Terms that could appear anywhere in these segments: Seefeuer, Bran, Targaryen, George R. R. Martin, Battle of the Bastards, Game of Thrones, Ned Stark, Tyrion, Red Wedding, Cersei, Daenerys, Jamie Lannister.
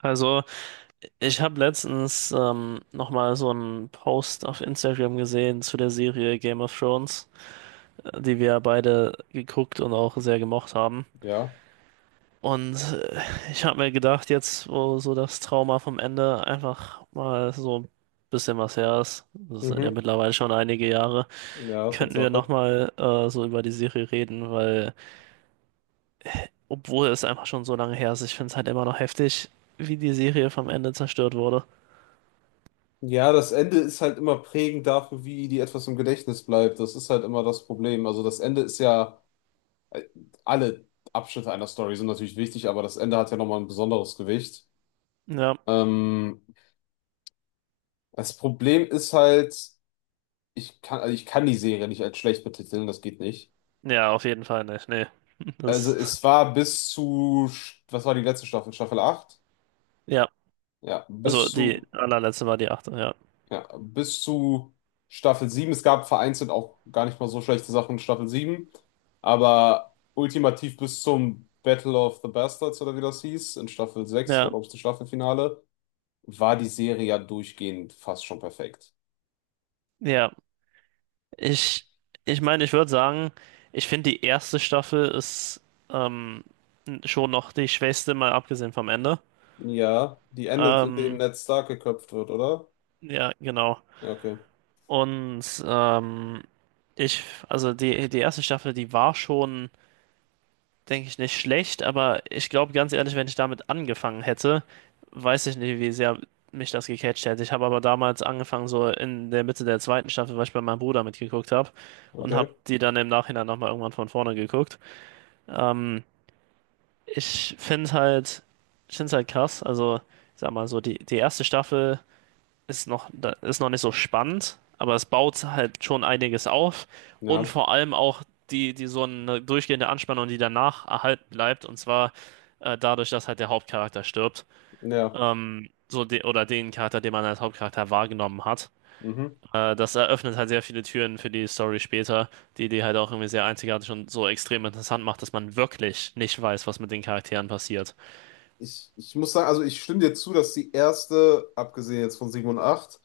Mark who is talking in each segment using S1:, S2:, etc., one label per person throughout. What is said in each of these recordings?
S1: Also, ich habe letztens nochmal so einen Post auf Instagram gesehen zu der Serie Game of Thrones, die wir beide geguckt und auch sehr gemocht haben.
S2: Ja.
S1: Und äh, ich habe mir gedacht, jetzt, wo so das Trauma vom Ende einfach mal so ein bisschen was her ist, das sind ja
S2: Mhm.
S1: mittlerweile schon einige Jahre,
S2: Ja,
S1: könnten wir
S2: Tatsache.
S1: nochmal so über die Serie reden, weil, obwohl es einfach schon so lange her ist, ich finde es halt immer noch heftig, wie die Serie vom Ende zerstört wurde.
S2: Ja, das Ende ist halt immer prägend dafür, wie die etwas im Gedächtnis bleibt. Das ist halt immer das Problem. Also das Ende ist ja, äh, alle Abschnitte einer Story sind natürlich wichtig, aber das Ende hat ja nochmal ein besonderes Gewicht.
S1: Ja.
S2: Ähm, Das Problem ist halt, also ich kann die Serie nicht als schlecht betiteln, das geht nicht.
S1: Ja, auf jeden Fall nicht. Nee.
S2: Also
S1: Das,
S2: es war bis zu, was war die letzte Staffel? Staffel acht.
S1: ja.
S2: Ja,
S1: Also
S2: bis
S1: die
S2: zu
S1: allerletzte war die achte, ja.
S2: Ja, bis zu Staffel sieben. Es gab vereinzelt auch gar nicht mal so schlechte Sachen in Staffel sieben. Aber ultimativ bis zum Battle of the Bastards oder wie das hieß, in Staffel sechs war,
S1: Ja,
S2: glaube ich, das Staffelfinale, war die Serie ja durchgehend fast schon perfekt.
S1: ja. Ich, ich meine, ich würde sagen, ich finde die erste Staffel ist ähm, schon noch die schwächste, mal abgesehen vom Ende.
S2: Ja, die endet, indem
S1: Ähm,
S2: Ned Stark geköpft wird, oder?
S1: ja, genau.
S2: Ja, okay.
S1: Und ähm, also die erste Staffel, die war schon, denke ich, nicht schlecht, aber ich glaube ganz ehrlich, wenn ich damit angefangen hätte, weiß ich nicht, wie sehr mich das gecatcht hätte. Ich habe aber damals angefangen, so in der Mitte der zweiten Staffel, weil ich bei meinem Bruder mitgeguckt habe und habe
S2: Okay.
S1: die dann im Nachhinein nochmal irgendwann von vorne geguckt. Ähm, ich finde halt, ich finde halt krass, also ich sag mal so, die erste Staffel ist noch, da ist noch nicht so spannend, aber es baut halt schon einiges auf, und
S2: Ja.
S1: vor allem auch die so eine durchgehende Anspannung, die danach erhalten bleibt, und zwar dadurch, dass halt der Hauptcharakter stirbt,
S2: Ja.
S1: so de oder den Charakter, den man als Hauptcharakter wahrgenommen hat.
S2: Mhm.
S1: Das eröffnet halt sehr viele Türen für die Story später, die halt auch irgendwie sehr einzigartig und so extrem interessant macht, dass man wirklich nicht weiß, was mit den Charakteren passiert.
S2: Ich muss sagen, also ich stimme dir zu, dass die erste, abgesehen jetzt von 7 und acht,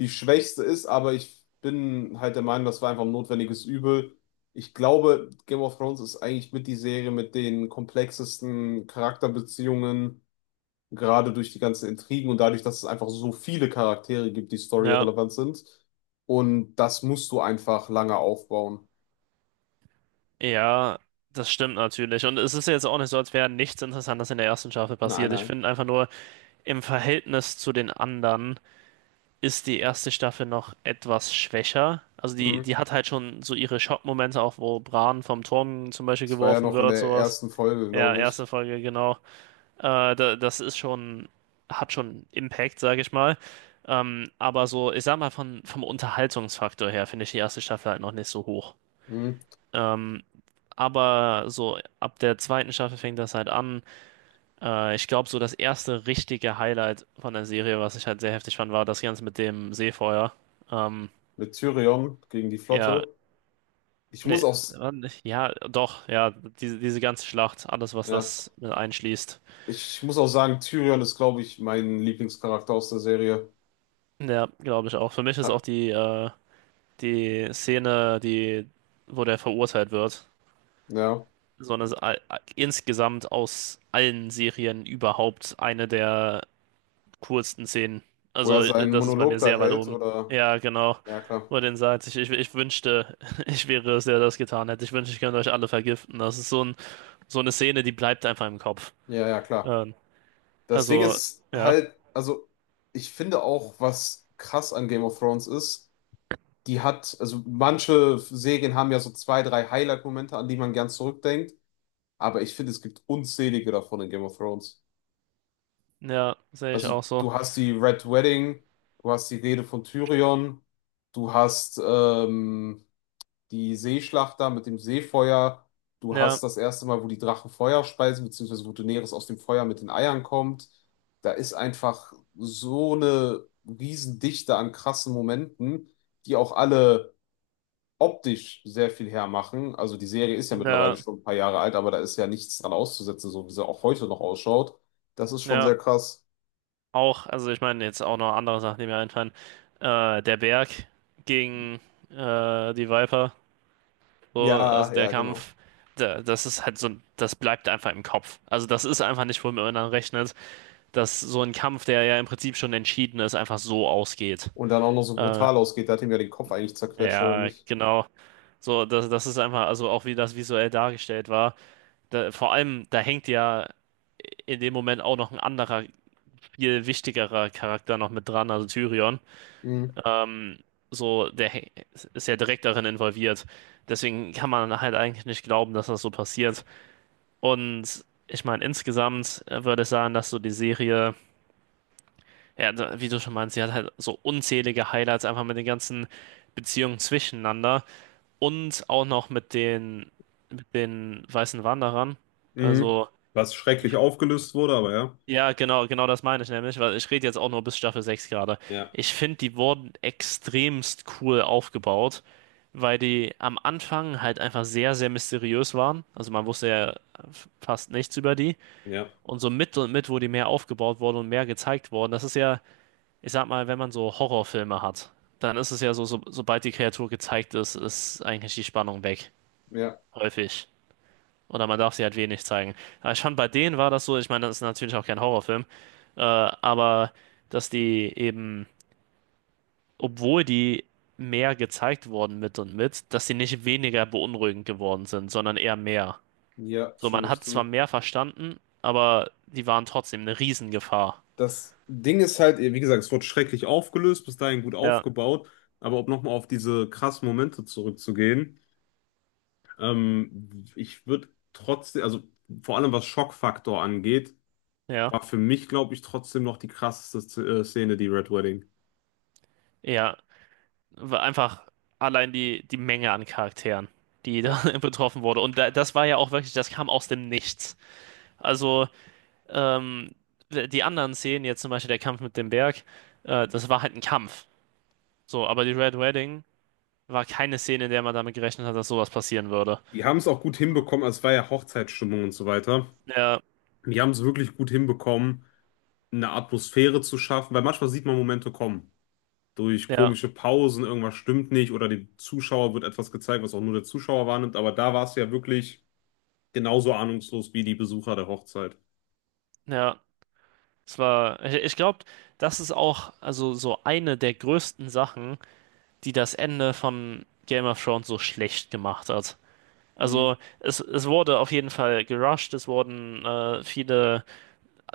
S2: die schwächste ist, aber ich bin halt der Meinung, das war einfach ein notwendiges Übel. Ich glaube, Game of Thrones ist eigentlich mit die Serie mit den komplexesten Charakterbeziehungen, gerade durch die ganzen Intrigen und dadurch, dass es einfach so viele Charaktere gibt, die
S1: Ja.
S2: storyrelevant sind. Und das musst du einfach lange aufbauen.
S1: Ja, das stimmt natürlich. Und es ist jetzt auch nicht so, als wäre nichts Interessantes in der ersten Staffel
S2: Nein,
S1: passiert. Ich
S2: nein.
S1: finde einfach nur, im Verhältnis zu den anderen ist die erste Staffel noch etwas schwächer. Also
S2: Mhm.
S1: die hat halt schon so ihre Schockmomente, auch wo Bran vom Turm zum Beispiel
S2: Das war ja
S1: geworfen
S2: noch in
S1: wird,
S2: der
S1: sowas.
S2: ersten Folge,
S1: Ja,
S2: glaube
S1: erste
S2: ich.
S1: Folge, genau. Das ist schon, hat schon Impact, sage ich mal. Aber so, ich sag mal, vom Unterhaltungsfaktor her finde ich die erste Staffel halt noch nicht so hoch.
S2: Mhm.
S1: Ähm, aber so ab der zweiten Staffel fängt das halt an. Ich glaube, so das erste richtige Highlight von der Serie, was ich halt sehr heftig fand, war das Ganze mit dem Seefeuer. Ähm,
S2: Mit Tyrion gegen die
S1: ja,
S2: Flotte. Ich muss
S1: nee,
S2: auch, s-
S1: war nicht- ja, doch, ja, diese ganze Schlacht, alles, was
S2: Ja.
S1: das mit einschließt.
S2: Ich muss auch sagen, Tyrion ist, glaube ich, mein Lieblingscharakter aus der Serie.
S1: Ja, glaube ich auch. Für mich ist
S2: Ja,
S1: auch die Szene, die, wo der verurteilt wird,
S2: ja.
S1: so eine, insgesamt aus allen Serien überhaupt eine der coolsten Szenen.
S2: Wo er
S1: Also,
S2: seinen
S1: das ist bei mir
S2: Monolog da
S1: sehr weit
S2: hält,
S1: oben.
S2: oder?
S1: Ja, genau.
S2: Ja, klar.
S1: Wo er den sagt, ich wünschte, ich wäre es, der das getan hätte. Ich wünschte, ich könnte euch alle vergiften. Das ist so ein, so eine Szene, die bleibt einfach im Kopf.
S2: Ja, ja, klar.
S1: Ähm,
S2: Das Ding
S1: also,
S2: ist
S1: ja.
S2: halt, also ich finde auch, was krass an Game of Thrones ist, die hat, also manche Serien haben ja so zwei, drei Highlight-Momente, an die man gern zurückdenkt, aber ich finde, es gibt unzählige davon in Game of Thrones.
S1: Ja, sehe ich
S2: Also
S1: auch so.
S2: du hast die Red Wedding, du hast die Rede von Tyrion, du hast, die Seeschlacht da mit dem Seefeuer. Du
S1: Ja,
S2: hast das erste Mal, wo die Drachen Feuer speisen, beziehungsweise wo Daenerys aus dem Feuer mit den Eiern kommt. Da ist einfach so eine Riesendichte an krassen Momenten, die auch alle optisch sehr viel hermachen. Also die Serie ist ja mittlerweile
S1: ja,
S2: schon ein paar Jahre alt, aber da ist ja nichts dran auszusetzen, so wie sie auch heute noch ausschaut. Das ist schon
S1: ja.
S2: sehr krass.
S1: Auch, also ich meine, jetzt auch noch andere Sachen, die mir einfallen. Der Berg gegen die Viper. So,
S2: Ja,
S1: also der
S2: ja, genau.
S1: Kampf, da, das ist halt so, das bleibt einfach im Kopf. Also das ist einfach nicht, womit man dann rechnet, dass so ein Kampf, der ja im Prinzip schon entschieden ist, einfach so ausgeht.
S2: Und dann auch noch so
S1: Äh,
S2: brutal ausgeht, da hat ihm ja den Kopf eigentlich zerquetscht, oder
S1: ja,
S2: nicht?
S1: genau. So, das ist einfach, also auch wie das visuell dargestellt war. Da, vor allem, da hängt ja in dem Moment auch noch ein anderer, viel wichtigerer Charakter noch mit dran, also Tyrion. Ähm, so, der hä- ist ja direkt darin involviert. Deswegen kann man halt eigentlich nicht glauben, dass das so passiert. Und ich meine, insgesamt würde ich sagen, dass so die Serie, ja, da- wie du schon meinst, sie hat halt so unzählige Highlights einfach mit den ganzen Beziehungen zwischeneinander und auch noch mit den weißen Wanderern.
S2: Mhm.
S1: Also,
S2: Was schrecklich aufgelöst wurde, aber ja.
S1: ja, genau, genau das meine ich nämlich, weil ich rede jetzt auch nur bis Staffel 6 gerade.
S2: Ja,
S1: Ich finde, die wurden extremst cool aufgebaut, weil die am Anfang halt einfach sehr, sehr mysteriös waren. Also man wusste ja fast nichts über die.
S2: ja.
S1: Und so mit und mit, wo die mehr aufgebaut wurden und mehr gezeigt wurden, das ist ja, ich sag mal, wenn man so Horrorfilme hat, dann ist es ja so, sobald die Kreatur gezeigt ist, ist eigentlich die Spannung weg.
S2: Ja,
S1: Häufig. Oder man darf sie halt wenig zeigen. Aber schon bei denen war das so, ich meine, das ist natürlich auch kein Horrorfilm, aber dass die eben, obwohl die mehr gezeigt wurden mit und mit, dass die nicht weniger beunruhigend geworden sind, sondern eher mehr.
S2: ja,
S1: So,
S2: stimme
S1: man
S2: ich
S1: hat zwar
S2: zu.
S1: mehr verstanden, aber die waren trotzdem eine Riesengefahr.
S2: Das Ding ist halt, wie gesagt, es wurde schrecklich aufgelöst, bis dahin gut
S1: Ja,
S2: aufgebaut, aber um nochmal auf diese krassen Momente zurückzugehen, ich würde trotzdem, also vor allem was Schockfaktor angeht,
S1: ja.
S2: war für mich, glaube ich, trotzdem noch die krasseste Szene, die Red Wedding.
S1: Ja, weil einfach allein die Menge an Charakteren, die
S2: Ja.
S1: da betroffen wurde. Und da, das war ja auch wirklich, das kam aus dem Nichts. Also, ähm, die anderen Szenen, jetzt zum Beispiel der Kampf mit dem Berg, das war halt ein Kampf. So, aber die Red Wedding war keine Szene, in der man damit gerechnet hat, dass sowas passieren würde.
S2: Die haben es auch gut hinbekommen, also es war ja Hochzeitsstimmung und so weiter.
S1: Ja,
S2: Die haben es wirklich gut hinbekommen, eine Atmosphäre zu schaffen, weil manchmal sieht man Momente kommen. Durch
S1: ja,
S2: komische Pausen, irgendwas stimmt nicht oder dem Zuschauer wird etwas gezeigt, was auch nur der Zuschauer wahrnimmt. Aber da war es ja wirklich genauso ahnungslos wie die Besucher der Hochzeit.
S1: ja. Es war, ich glaube, das ist auch also so eine der größten Sachen, die das Ende von Game of Thrones so schlecht gemacht hat.
S2: Mhm.
S1: Also es wurde auf jeden Fall gerusht, es wurden viele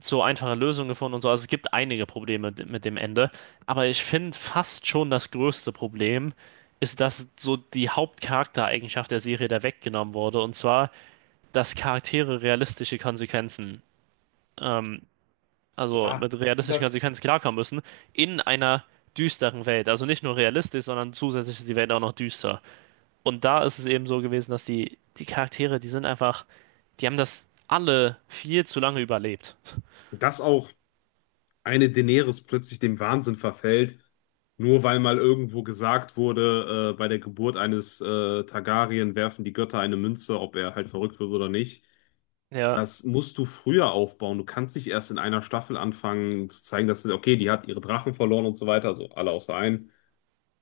S1: so einfache Lösungen gefunden und so. Also es gibt einige Probleme d- mit dem Ende, aber ich finde fast schon das größte Problem ist, dass so die Hauptcharaktereigenschaft der Serie da weggenommen wurde und zwar, dass Charaktere realistische Konsequenzen, ähm, also
S2: Ja,
S1: mit realistischen
S2: das,
S1: Konsequenzen klarkommen müssen in einer düsteren Welt. Also nicht nur realistisch, sondern zusätzlich ist die Welt auch noch düster. Und da ist es eben so gewesen, dass die Charaktere, die sind einfach, die haben das alle viel zu lange überlebt.
S2: Dass auch eine Daenerys plötzlich dem Wahnsinn verfällt, nur weil mal irgendwo gesagt wurde, bei der Geburt eines Targaryen werfen die Götter eine Münze, ob er halt verrückt wird oder nicht.
S1: Ja,
S2: Das musst du früher aufbauen. Du kannst nicht erst in einer Staffel anfangen zu zeigen, dass, okay, die hat ihre Drachen verloren und so weiter, also alle außer einen.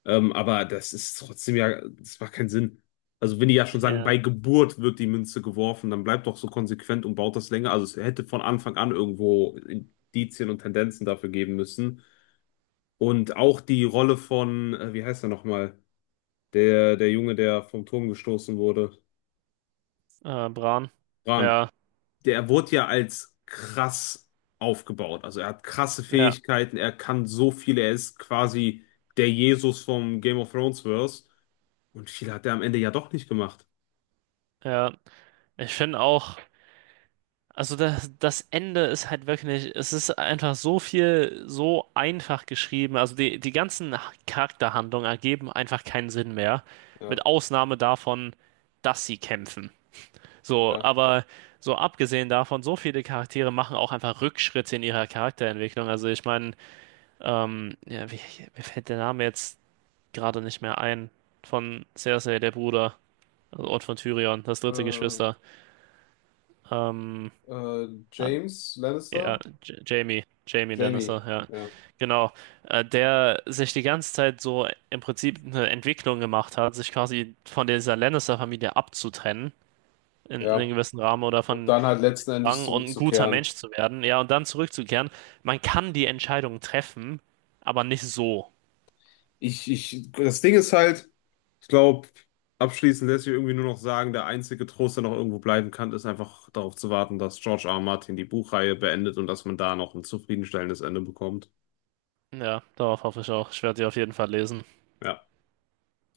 S2: Aber das ist trotzdem ja, das macht keinen Sinn. Also wenn die ja schon sagen,
S1: ja,
S2: bei Geburt wird die Münze geworfen, dann bleibt doch so konsequent und baut das länger. Also es hätte von Anfang an irgendwo Indizien und Tendenzen dafür geben müssen. Und auch die Rolle von, wie heißt er nochmal? Der, der Junge, der vom Turm gestoßen wurde.
S1: Bran.
S2: Bran.
S1: Ja,
S2: Der wurde ja als krass aufgebaut. Also er hat krasse
S1: ja,
S2: Fähigkeiten, er kann so viel, er ist quasi der Jesus vom Game of Thrones Verse. Und viel hat er am Ende ja doch nicht gemacht.
S1: ja. Ich finde auch, also das Ende ist halt wirklich, es ist einfach so viel, so einfach geschrieben. Also die ganzen Charakterhandlungen ergeben einfach keinen Sinn mehr.
S2: Ja,
S1: Mit Ausnahme davon, dass sie kämpfen. So,
S2: ja.
S1: aber so abgesehen davon, so viele Charaktere machen auch einfach Rückschritte in ihrer Charakterentwicklung. Also ich meine, ähm, ja, wie, mir fällt der Name jetzt gerade nicht mehr ein. Von Cersei, der Bruder, also Ort von Tyrion, das dritte
S2: Äh,
S1: Geschwister. Ähm, ah,
S2: James
S1: ja,
S2: Lannister?
S1: J Jamie, Jamie
S2: Jamie,
S1: Lannister, ja.
S2: ja.
S1: Genau. Der sich die ganze Zeit so im Prinzip eine Entwicklung gemacht hat, sich quasi von dieser Lannister-Familie abzutrennen. In einem
S2: Ja.
S1: gewissen Rahmen oder
S2: Und
S1: von
S2: dann halt letzten Endes
S1: Rang und ein guter
S2: zurückzukehren.
S1: Mensch zu werden, ja, und dann zurückzukehren. Man kann die Entscheidung treffen, aber nicht so.
S2: Das Ding ist halt. Ich glaube, abschließend lässt sich irgendwie nur noch sagen, der einzige Trost, der noch irgendwo bleiben kann, ist einfach darauf zu warten, dass George R. R. Martin die Buchreihe beendet und dass man da noch ein zufriedenstellendes Ende bekommt.
S1: Ja, darauf hoffe ich auch. Ich werde die auf jeden Fall lesen.
S2: Ja.